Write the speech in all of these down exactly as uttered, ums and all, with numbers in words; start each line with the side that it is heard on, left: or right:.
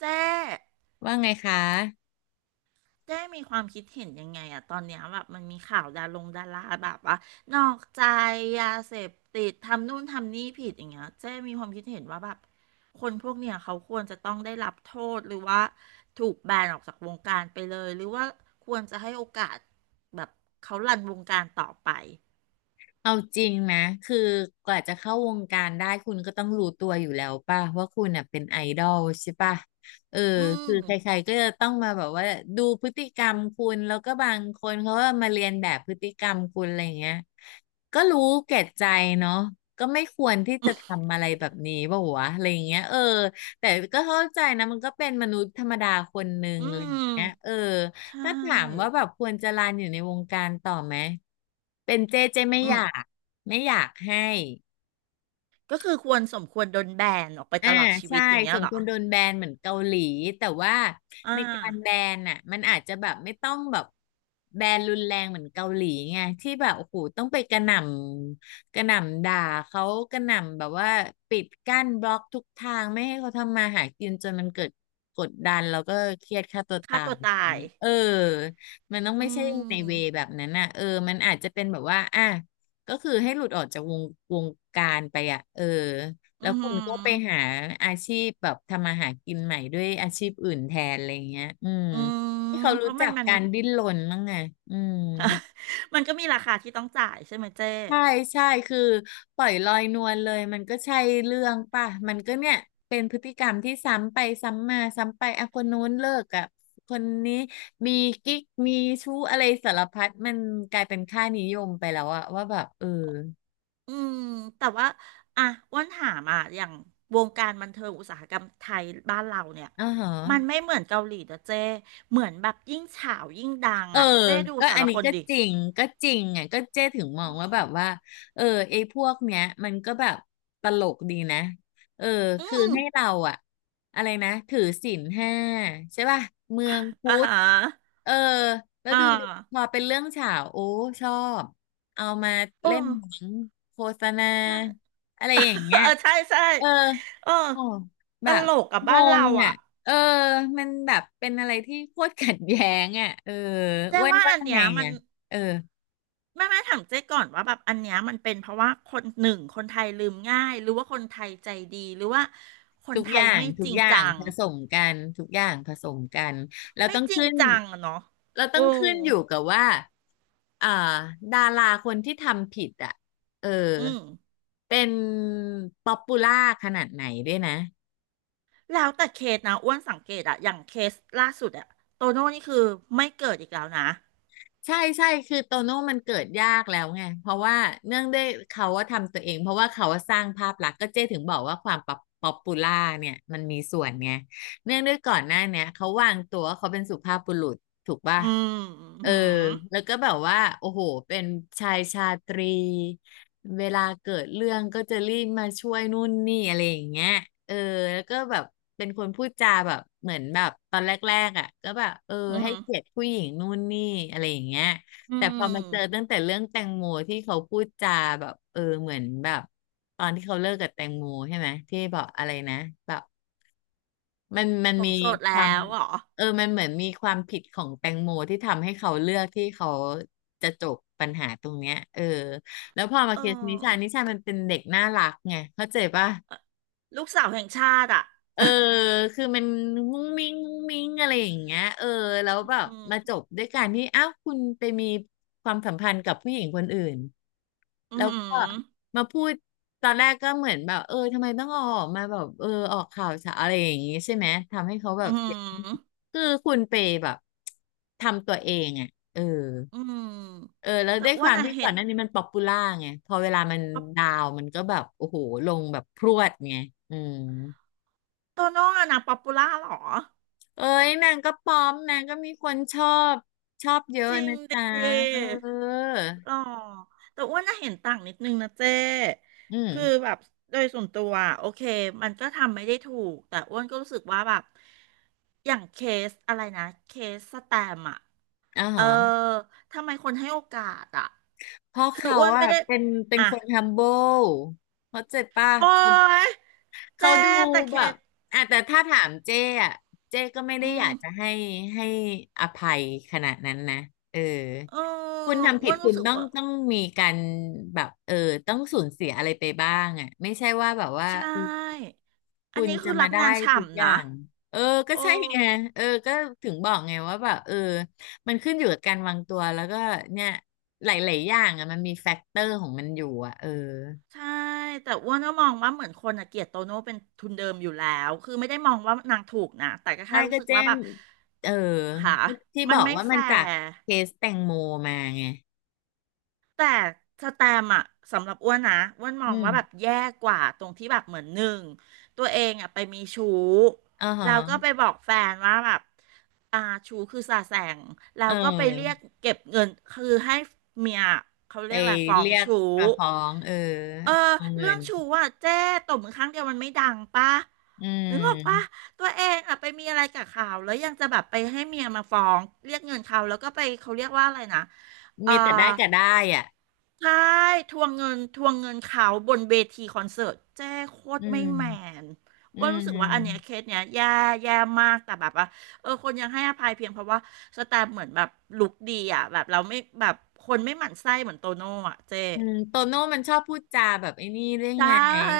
right: เจ๊
left: ว่าไงคะ
right: เจ๊มีความคิดเห็นยังไงอะตอนเนี้ยแบบมันมีข่าวดารงดาราแบบว่านอกใจยาเสพติดทำนู่นทำนี่ผิดอย่างเงี้ยเจ๊มีความคิดเห็นว่าแบบคนพวกเนี้ยเขาควรจะต้องได้รับโทษหรือว่าถูกแบนออกจากวงการไปเลยหรือว่าควรจะให้โอกาสแบบเขารันวงการต่อไป
left: เอาจริงนะ คือกว่าจะเข้าวงการได้คุณก็ต้องรู้ตัวอยู่แล้วป่ะว่าคุณน่ะเป็นไอดอลใช่ป่ะเออ
right: อืม
left: คือใครๆก็จะต้องมาแบบว่าดูพฤติกรรมคุณแล้วก็บางคนเขาก็มาเรียนแบบพฤติกรรมคุณอะไรเงี้ยก็รู้แก่ใจเนาะก็ไม่ควรที่จะทำอะไรแบบนี้ป่ะวะอะไรเงี้ยเออแต่ก็เข้าใจนะมันก็เป็นมนุษย์ธรรมดาคนหนึ่ง
right: อื
left: อะไร
right: ม
left: เงี้ยเออ
right: ใช
left: ถ้าถามว่า
right: ่
left: แบบควรจะลาอยู่ในวงการต่อไหม เป็นเจเจไม่
right: อื
left: อ
right: ม
left: ยาก ไม่อยากให้
right: ก็คือควรสมควรโดนแบนออกไป
left: อ่า
right: ตลอดชี
left: ใช่
right: วิตอย่างเงี้
left: ส
right: ย
left: ม
right: เหร
left: ค
right: อ
left: วรโดนแบนเหมือนเกาหลีแต่ว่า
right: อ่า
left: ในการแบนอ่ะมันอาจจะแบบไม่ต้องแบบแบนรุนแรงเหมือนเกาหลีไงที่แบบโอ้โหต้องไปกระหน่ำกระหน่ำด่าเขากระหน่ำแบบว่าปิดกั้นบล็อกทุกทางไม่ให้เขาทำมาหากินจนมันเกิดกดดันแล้วก็เครียดฆ่าตัว
right: ฆ่า
left: ตา
right: ตั
left: ย
right: วตา
left: อย่าง
right: ย
left: เงี้ยเออมันต้อง
right: อื
left: ไม่ใช่ในเว
right: ม
left: แบบนั้นอ่ะเออมันอาจจะเป็นแบบว่าอ่ะก็คือให้หลุดออกจากวงวงการไปอ่ะเออ แล้
right: อื
left: ว
right: อ
left: คุ
right: หื
left: ณ
right: อ
left: ก็ไปหาอาชีพแบบทำมาหากินใหม่ด้วยอาชีพอื่นแทนอะไรเงี้ยอืม
right: อืม
left: ให้เขา
right: เพ
left: รู้
right: ราะมั
left: จั
right: น
left: ก
right: มัน
left: การดิ้นร นบ้างไงอืม
right: มันก็มีราคาที่ต้องจ่ายใช่ไหมเจ๊
left: ใช่ใช่คือปล่อยลอยนวลเลยมันก็ใช่เรื่องป่ะ มันก็เนี่ยเป็นพฤติกรรมที่ซ้ำไปซ้ำมาซ้ำไปอ่ะคนนู้นเลิกกับคนนี้มีกิ๊กมีชู้อะไรสารพัดมันกลายเป็นค่านิยมไปแล้วอะว่าแบบเออ
right: อืมแต่ว่าอ่ะอ้วนถามอ่ะอย่างวงการบันเทิงอุตสาหกรรมไทยบ้านเราเนี่ย
left: อ๋อฮะ
right: มันไม่เหมือนเกาหลีนะเจ๊เหมือนแบบยิ่งฉาวยิ่งดัง
left: เออ
right: อ่ะเจ๊ดู
left: ก็
right: แต่
left: อัน
right: ละ
left: นี้
right: คน
left: ก็
right: ดิ
left: จริง ก็จริงไงก็เจ๊ถึงมองว่าแบบว่า เออ ไอ้พวกเนี้ยมันก็แบบตลกดีนะ เออ
right: อื
left: คือ
right: ม
left: ให้เราอะอะไรนะ ถือศีลห้าใช่ป่ะเมืองพุ
right: อ่า
left: ท
right: ฮ
left: ธ
right: ะ
left: เออ แล้ว
right: อ่า
left: ดูดิพอเป็นเรื่องฉาวโอ้ ชอบ เอามา
right: โอ้
left: เล่นหนังโฆษณา
right: ใช่
left: อะไรอย่าง เงี้ย
right: เออใช่ใช่
left: เออ
right: เออ
left: อ๋อ
right: ต
left: แบบ
right: ลกกับ
left: ง
right: บ้านเรา
left: ง
right: อ่ะ
left: อ่ะเออมันแบบเป็นอะไรที่โคตรขัดแย้งอ่ะเออ
right: เจ๊
left: อ้วน
right: ว่า
left: ว่า
right: อันเนี้
left: ไง
right: ยมัน
left: อ่ะเออ
right: ไม่ไม่ถามเจ๊ก่อนว่าแบบอันเนี้ยมันเป็นเพราะว่าคนหนึ่งคนไทยลืมง่ายหรือว่าคนไทยใจดีหรือว่าคน
left: ทุก
right: ไท
left: อ
right: ย
left: ย่าง
right: ไม่
left: ทุ
right: จ
left: ก
right: ริง
left: อย่า
right: จั
left: ง
right: ง
left: ผสมกันทุกอย่างผสมกันแล้ว
right: ไม่
left: ต้อง
right: จริง
left: ขึ้น
right: จังอะเนาะ
left: เราต้
right: โอ้
left: องขึ้นอยู่กับว่าอ่าดาราคนที่ทำผิดอ่ะเออ
right: อืม
left: เป็นป๊อปปูล่าขนาดไหนด้วยนะ
right: แล้วแต่เคสนะอ้วนสังเกตอะอย่างเคสล่าสุดอะโตโน่นี่คือไม่เกิดอีกแล้วนะ
left: ใช่ใช่คือโตโน่มันเกิดยากแล้วไงเพราะว่าเนื่องด้วยเขาว่าทำตัวเองเพราะว่าเขาว่าสร้างภาพลักษณ์ก็เจ๊ถึงบอกว่าความป๊อปป๊อปปูล่าเนี่ยมันมีส่วนไงเนื่องด้วยก่อนหน้าเนี่ยเขาวางตัวว่าเขาเป็นสุภาพบุรุษ ถูกป่ะ
right: อืมอื
left: เออ
right: ม
left: แล้วก็แบบว่าโอ้โหเป็นชายชาตรีเวลาเกิดเรื่องก็จะรีบมาช่วยนู่นนี่อะไรอย่างเงี้ยเออแล้วก็แบบเป็นคนพูดจาแบบเหมือนแบบตอนแรกๆอ่ะก็แบบเออ
right: อื
left: ให้
right: ม
left: เกียรติผู้หญิงนู่นนี่อะไรอย่างเงี้ย
right: อื
left: แต่พอมาเจอ
right: ม
left: ตั้งแต่เรื่องแตงโมที่เขาพูดจาแบบเออเหมือนแบบตอนที่เขาเลิกกับแตงโมใช่ไหมที่บอกอะไรนะแบบ มันมัน
right: ผ
left: มี
right: มโสด
left: ค
right: แล้
left: วาม
right: วเหรอ
left: เออมันเหมือนมีความผิดของแตงโมที่ทำให้เขาเลือกที่เขาจะจบปัญหาตรงเนี้ยเออแล้วพอมา
right: เอ
left: เคสนิชา
right: อ
left: นิชามันเป็นเด็กน่ารักไงเข้าใจป่ะ
right: ลูกสาวแห่งชาติอะ
left: เออคือมันมุ้งมิ้งมุ้งมิ้งอะไรอย่างเงี้ยเออแล้วแบ บ
right: อืม
left: มาจบด้วยการที่อ้าวคุณไปมีความสัมพันธ์กับผู้หญิงคนอื่น
right: อื
left: แล้วก็
right: ม
left: มาพูดตอนแรกก็เหมือนแบบเออทำไมต้องเอาออกมาแบบเออออกข่าวสารอะไรอย่างงี้ใช่ไหมทำให้เขาแบบ
right: อื
left: เสีย
right: ม
left: คือคุณไปแบบทำตัวเองอ่ะเออ
right: อืม
left: เออแล้ว
right: แต่
left: ด้วย
right: อ้
left: ค
right: ว
left: วา
right: น
left: ม
right: อะ
left: ที่ก่
right: เห็
left: อน
right: น
left: หน้านี้มันป๊อปปูล่าไงพอเวลามัน
right: ป๊อป
left: ดาวน์มันก็แบบโอ้โหลงแบบพรวดไงอืม
right: โตโน่อะนะป๊อปปูล่าหรอ
left: เอ้ยนางก็ป้อมนางก็มีคนชอบชอบเยอะ
right: จริง
left: นะ
right: ด
left: จ๊ะเอ
right: ิ
left: อ
right: หรอแต่อ้วนน่ะเห็นต่างนิดนึงนะเจ้
left: อืม
right: คือแบบโดยส่วนตัวอะโอเคมันก็ทำไม่ได้ถูกแต่อ้วนก็รู้สึกว่าแบบอย่างเคสอะไรนะเคสสแตมป์อะ
left: อ่า
right: เออ
left: ฮะ
right: ทำไมคนให้โอกาสอะ
left: เพราะ
right: คือ
left: เขา
right: อ้วน
left: อะ
right: ไม่ได้
left: เป็นเป็น
right: อ่ะ
left: คน humble เบิลเขาใจป่ะ
right: โอ๊
left: เขา
right: ย
left: เขา
right: เจ้
left: ดู
right: แต่เค
left: แบบ
right: ส
left: อ่ะแต่ถ้าถามเจ้อะเจ้ก็ไม่ได้
right: อื
left: อยา
right: ม
left: กจะให้ให้อภัยขนาดนั้นนะเออ
right: เออ
left: คุณทำ
right: อ้
left: ผิ
right: ว
left: ด
right: น
left: คุ
right: รู้
left: ณ
right: สึก
left: ต้อง
right: ว่า
left: ต้องมีการแบบเออต้องสูญเสียอะไรไปบ้างอะไม่ใช่ว่าแบบว่า
right: ใช่ อั
left: คุ
right: น
left: ณ
right: นี้คื
left: จะ
right: อรั
left: มา
right: บ
left: ได้
right: งาน
left: ทุก
right: ฉ่ำ
left: อ
right: นะ
left: ย่าง เออ ก็
right: โอ้
left: ใช่ไงเออก็ถึงบอกไงว่าแบบเออมันขึ้นอยู่กับการวางตัวแล้วก็เนี่ยหลายๆอย่างอ่ะมันมีแฟกเตอร์ของมันอยู่อ่ะเออ
right: ใช่แต่อ้วนก็มองว่าเหมือนคนอะเกลียดโตโน่เป็นทุนเดิมอยู่แล้วคือไม่ได้มองว่านางถูกนะแต่ก็แค่
left: ไม่
right: รู้
left: ก็
right: สึก
left: เจ้
right: ว่าแบ
left: ม
right: บ
left: เออ
right: หา
left: ที่
right: มั
left: บ
right: น
left: อก
right: ไม่
left: ว่า
right: แฟ
left: มันจาก
right: ร์
left: เคสแตงโมมาไง
right: แต่สแตมป์อะสำหรับอ้วนนะอ้วนม
left: อื
right: องว่าแบบ
left: ม
right: แย่กว่าตรงที่แบบเหมือนหนึ่งตัวเองอะไปมีชู้
left: อ่าฮะ
right: แล้วก็ไปบอกแฟนว่าแบบอ่าชู้คือสาแสงแล้
left: เอ
right: วก็ไปเรียก
left: อ
right: เก็บเงินคือให้เมียเขา
left: ไป
right: เรียกอะไรฟ้อง
left: เรียก
right: ชู้
left: ประฟ้องเออ
right: เออ
left: เอาเงิ
right: เรื่อง
left: น
right: ชู้อะเจ๊ตบมือครั้งเดียวมันไม่ดังปะ
left: อื
right: นึกออกปะ
left: ม
right: ตัวเองอะไปมีอะไรกับเขาแล้วยังจะแบบไปให้เมียมาฟ้องเรียกเงินเขาแล้วก็ไปเขาเรียกว่าอะไรนะเอ่อ
left: มีแต่ได้กับได้อ่ะ
right: ใช่ทวงเงินทวงเงินเขาบนเวทีคอนเสิร์ตแจ้โคต
left: อื
right: รไม่แม
left: ม
right: น
left: อื
right: อ้วนรู้สึกว่าอันเนี้ยเค
left: ม
right: สเนี้ยแย่แย่มากแต่แบบว่าเออคนยังให้อภัยเพียงเพราะว่าสแตมป์เหมือนแบบลุคดีอ่ะแบบเราไม่แบบคนไม่หมั่นไส้เหมือนโตโน่อ่ะเจ๊
left: อืมโตโน่มันชอบพูดจาแบบไอ้นี่เรื่อง
right: ใช่
left: ไง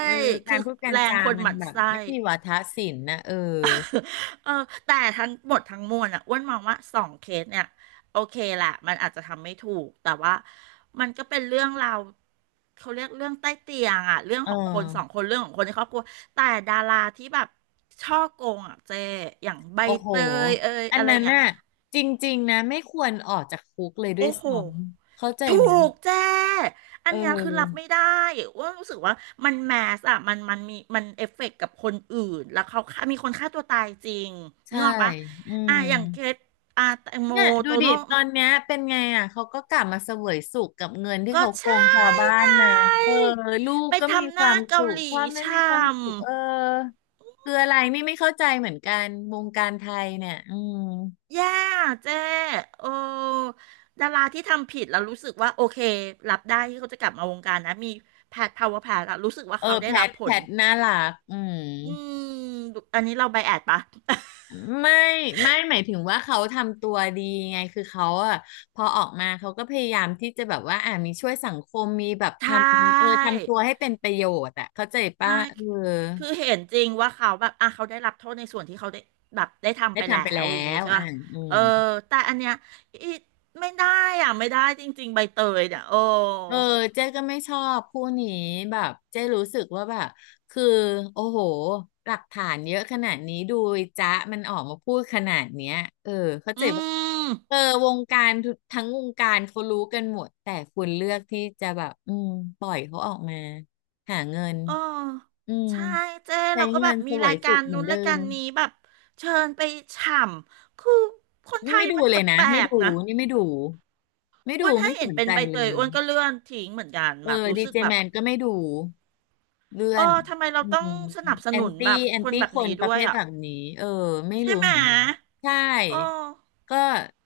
left: เออกา
right: คื
left: ร
right: อ
left: พูดการ
right: แรง
left: จา
right: คน
left: มั
right: ห
left: น
right: มั่น
left: แบบ
right: ไส้
left: ไม่มีวาทศิลป์นะเออ
right: เออแต่ทั้งหมดทั้งมวลอ่ะอ้วนมองว่าสองเคสเนี่ยโอเคแหละมันอาจจะทำไม่ถูกแต่ว่ามันก็เป็นเรื่องราวเขาเรียกเรื่องใต้เตียงอ่ะเรื่อง
left: เออ
right: ของคนสองคนเรื่องของคนในครอบครัวแต่ดาราที่แบบช่อโกงอ่ะเจอย่างใบ
left: โอ้โห
right: เตยเอย
left: อั
right: อะ
left: น
right: ไร
left: นั้น
right: เงี้ย
left: น่ะจริงๆนะไม่ควรออกจากคุกเลยด้วย
right: โอ้โห
left: ซ้ำเข้าใจ
right: ถู
left: ไหม
right: กแจ้อั
left: เ
right: นเนี้ยคือรับ
left: ออ
right: ไม่ได้ ว่ารู้สึกว่ามันแมสอะมันมันมีมันเอฟเฟกต์กับคนอื่นแล้วเขาฆ่ามีคนฆ่าตัวตายจริงนึ
left: ใช่
right: กออกปะ
left: อื
right: อ่ะ
left: ม
right: อย่างเคสอ่ะแตงโม
left: เนี่ยดู
right: โต
left: ดิ
right: โน่
left: ตอนเนี้ยเป็นไงอ่ะเขาก็กลับมาเสวยสุขกับเงินที่
right: ก็
left: เขาโกง
right: ใช่
left: ชาวบ้า
right: ไง
left: นมาเออลูก
right: ไป
left: ก็มี
right: ทำห
left: ควา
right: น้า
left: มสุ
right: เกา
left: ข
right: หลี
left: พ่อแม่มี
right: ช่
left: ความสุขเออคืออะไรนี่ไม่เข้าใจเหมือนกันวงการไทยเนี่ยอืม
right: ำ แย่เจ้โอ้ดาราที่ทำผิดแล้วรู้สึกว่าโอเครับได้ที่เขาจะกลับมาวงการนะมีแพทพาวเวอร์แพทอะรู้สึกว่า
left: เอ
right: เขา
left: อ
right: ได้
left: แพ
right: รั
left: ท
right: บผ
left: แพ
right: ล
left: ทน่ารักอืม
right: อืมอันนี้เราไบแอดปะ
left: ไม่ไม่หมายถึงว่าเขาทำตัวดีไงคือเขาอะพอออกมาเขาก็พยายามที่จะแบบว่าอ่ามีช่วยสังคมมีแบบ
right: ใช
left: ทำเออ
right: ่
left: ทำตัวให้เป็นประโยชน์อะเข้าใจป่ะ
right: ใช่
left: เออ
right: คือเห็นจริงว่าเขาแบบอ่ะเขาได้รับโทษในส่วนที่เขาได้แบบได้ทำ
left: ได้
right: ไปแล้
left: ทำไป
right: วอ
left: แล้
right: ย่างงี้
left: ว
right: ใช่
left: อ่า
right: ป่ะ
left: อื
right: เอ
left: ม
right: อแต่อันเนี้ยอีไม่ได้อ่ะไม่ได้จริงๆใบเตยเนี่ยโอ้
left: เออเจ๊ก็ไม่ชอบคู่นี้แบบเจ๊รู้สึกว่าแบบคือโอ้โหหลักฐานเยอะขนาดนี้ดูไอ้จ๊ะมันออกมาพูดขนาดเนี้ยเออเข้า
right: อื
left: ใจปะ
right: ม
left: เออวงการทุกทั้งวงการเขารู้กันหมดแต่คุณเลือกที่จะแบบอืมปล่อยเขาออกมาหาเงิน
right: เออ
left: อืม
right: ใช่เจ้
left: ใช้
right: เราก็
left: เงิ
right: แบ
left: น
right: บ
left: เส
right: มี
left: ว
right: รา
left: ย
right: ยกา
left: สุข
right: ร
left: เหมือ
right: นู้
left: น
right: น
left: เดิ
right: รายกา
left: ม
right: รนี้แบบเชิญไปฉ่ำคือคนไท
left: นี่
right: ย
left: ไม่ดู
right: มัน
left: เล
right: แป
left: ยนะ
right: ล
left: ไม่
right: ก
left: ดู
right: ๆนะ
left: นี่ไม่ดูไม่
right: อ้
left: ดู
right: วนถ้า
left: ไม่ส
right: เห็น
left: น
right: เป็น
left: ใจ
right: ใบ
left: เล
right: เตย
left: ย
right: อ้วนก็เลื่อนทิ้งเหมือนกัน
left: เอ
right: แบบ
left: อ
right: รู้
left: ดี
right: สึก
left: เจ
right: แบ
left: แม
right: บ
left: นก็ไม่ดูเลื่อ
right: เอ
left: น
right: อทำไมเรา
left: อื
right: ต้อง
left: ม
right: สนับส
left: แอน
right: นุน
left: ตี้
right: แบบ
left: แอน
right: คน
left: ตี้
right: แบบ
left: คน
right: นี้
left: ประ
right: ด้ว
left: เภ
right: ย
left: ท
right: อ่ะ
left: แบบนี้เออไม่
right: ใช่
left: รู้
right: ไหม
left: เหมือนกันใช่
right: โอ้
left: ก็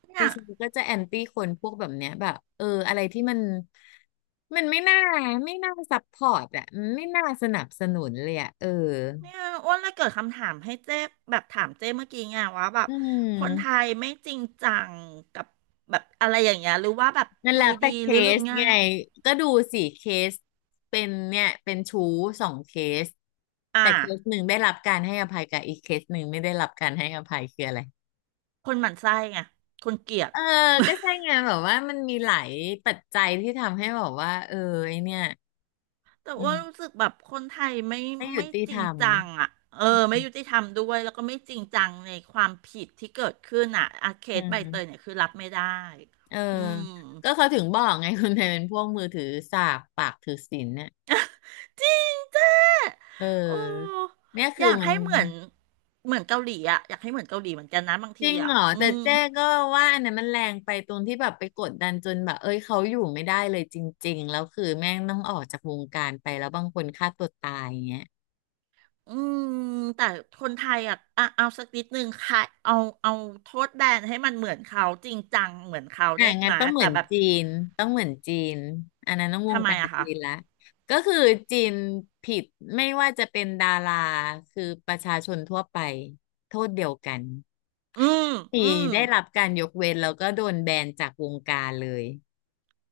right: เนี่
left: ดิ
right: ย
left: ฉันก็จะแอนตี้คนพวกแบบเนี้ยแบบเอออะไรที่มันมันไม่น่าไม่น่าซัพพอร์ตอ่ะมันไม่น่าสนับสนุนเลยอ่ะเออ
right: เนี่ยอ้วนเลยเกิดคำถามให้เจ๊แบบถามเจ๊เมื่อกี้ไงว่าแบบ
left: อื
right: คนไท
left: ม
right: ยไม่จริงจังกับแบบอะไรอย่างเงี้ยหรือว่าแบบ
left: นั่น
right: ใจ
left: แหละแต่
right: ดี
left: เค
right: หรือลืม
left: ส
right: ง่า
left: ไง
right: ย
left: ก็ดูสี่เคสเป็นเนี่ยเป็นชู้สองเคส
right: อ่า
left: แต่เคสหนึ่งได้รับการให้อภัยกับอีกเคสหนึ่งไม่ได้รับการให้อภัยคืออะไร
right: คนหมั่นไส้ไงคนเกลียด
left: เออก็ ใช่ไงแบบว่ามันมีหลายปัจจัยที่ทำให้แบบว่าเออไอเนี่ย
right: แต่
left: อื
right: ว่ารู้
left: ม
right: สึกแบบคนไทยไม่
left: ไม่ยุ
right: ไม่
left: ติ
right: จ
left: ธ
right: ริ
left: ร
right: ง
left: รม
right: จังอ่ะเอ
left: อื
right: อไม่ยุติ
left: ม
right: ธรรมด้วยแล้วก็ไม่จริงจังในความผิดที่เกิดขึ้นอ่ะอาเค
left: อื
right: สใบเตย
left: ม
right: เนี่ยคือรับไม่ได้
left: เออ
right: อืม
left: ก็เขาถึงบอกไงคนไทยเป็นพวกมือถือสากปากถือศีลเนี่ย
right: จริงจ้า
left: เ
right: โอ้
left: ออเนี่ย
right: อ
left: คือ
right: ยาก
left: มัน
right: ให้เหมือนเหมือนเกาหลีอ่ะอยากให้เหมือนเกาหลีเหมือนกันนะบาง
left: จ
right: ที
left: ริง
right: อ่ะ
left: เหรอ
right: อื
left: แต่
right: ม
left: เจ๊ก็ว่าอันนั้นมันแรงไปตรงที่แบบไปกดดันจนแบบเอ้ยเขาอยู่ไม่ได้เลยจริงๆแล้วคือแม่งต้องออกจากวงการไปแล้วบางคนฆ่าตัวตายอย่างเงี้ย
right: อืมแต่คนไทยอ่ะอ่ะเอาสักนิดนึงค่ะเอาเอาโทษแบนให้มันเหมือนเขาจริงจังเหมือนเขา
left: อ่ะ
right: ได้
left: งั้
right: ไหม
left: นต้องเห
right: แต่
left: มือน
right: แบบ
left: จีนต้องเหมือนจีนอันนั้นต้องว
right: ทำ
left: ง
right: ไม
left: การ
right: อะคะ
left: จีนละก็คือจีนผิดไม่ว่าจะเป็นดาราคือประชาชนทั่วไปโทษเดียวกัน
right: อืมอื
left: มี
right: ม
left: ได้รับการยกเว้นแล้วก็โดนแบนจากวงการเลย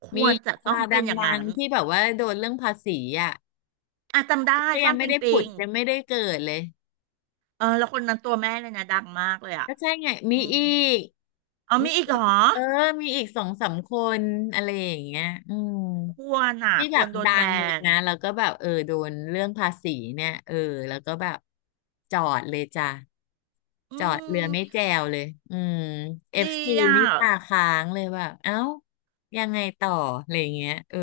right: ค
left: มี
right: วรจะ
left: ดา
right: ต้อง
left: ราด
right: เป็นอย่าง
left: ัง
right: นั้น
left: ๆที่แบบว่าโดนเรื่องภาษีอ่ะ
right: อ่ะจำได้
left: ก็ยั
right: ฟ้า
left: ง
right: น
left: ไม่
right: ปิง
left: ได้
right: ปิ
left: ผุด
right: ง
left: ยังไม่ได้เกิดเลย
right: เออแล้วคนนั้นตัวแม่เลยนะดังมากเลยอ่ะ
left: ก็ใช่ไงมี
right: อืม
left: อีก
right: เอา
left: มี
right: มีอีกเห
left: อี
right: ร
left: ก
right: อ
left: เออมีอีกสองสามคนอะไรอย่างเงี้ยอืม
right: ควรอ่ะ
left: ที่
right: ค
left: แบ
right: ว
left: บ
right: รโดน
left: ดั
right: แบ
left: งเลย
right: น
left: นะแล้วก็แบบเออโดนเรื่องภาษีเนี่ยเออแล้วก็แบบจอดเลยจ้ะ
right: อื
left: จอดเรือ
right: ม
left: ไม่แจวเลยอืมเอ
right: ดี
left: ฟซี
right: อ่ะ
left: นี่ตาค้างเลยแบบเอ้ายังไงต่ออะไรอย่างเงี้ยเออ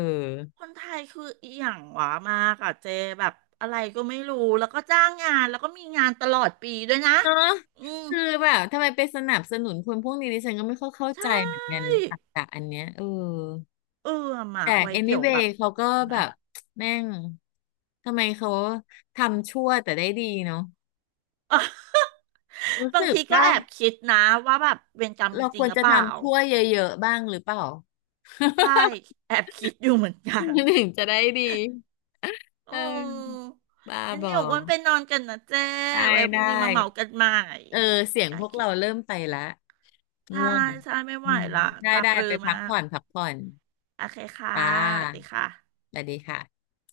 right: คนไทยคืออหย่างหวามากอ่ะเจแบบอะไรก็ไม่รู้แล้วก็จ้างงานแล้วก็มีงานตลอดปีด้วยนะ
left: เนอะ
right: อืม
left: คือแบบทำไมไปสนับสนุนคนพวกนี้ดิฉันก็ไม่ค่อยเข้า
right: ใช
left: ใจเหมือนกัน
right: ่
left: ตรรกะอันเนี้ยเออ
right: เออมา
left: แต่
right: ไว้เดี๋ยวแบ
left: anyway
right: บ
left: เขาก็แบ
right: นะ
left: บ แม่งทำไมเขาทำชั่วแต่ได้ดีเนาะ
right: อ่ะ
left: รู้
right: บาง
left: สึก
right: ทีก็
left: ป่ะ
right: แอบคิดนะว่าแบบเวรกรรมมี
left: เรา
right: จ
left: ค
right: ริง
left: วร
right: หรือ
left: จะ
right: เปล่า
left: ทำชั่วเยอะๆบ้างหรือเปล่า
right: ใช่แอบคิดอยู่เหมือนกัน
left: ถึงจะได้ดีเอ
right: โอ้
left: อบ้า
right: งั้น
left: บอ
right: เดี๋ยวอ้วันไปนอนกันนะเจ้
left: ได้
right: ไว้พรุ่
left: ได้
right: งนี้มาเมากันใหม่
left: เออเสียง
right: โอ
left: พวก
right: เค
left: เราเริ่มไปละ
right: ใช่
left: ง่วง
right: ใช่ไม่
left: อื
right: ไหว
left: ม
right: ละ
left: ได้
right: ตา
left: ได้
right: ปรือ
left: ไปพั
right: มา
left: ก
right: ก
left: ผ่อนพักผ่อน
right: โอเคค่ะ
left: จ้
right: สวัสดี
left: า
right: ค่ะ
left: สวัสดีค่ะ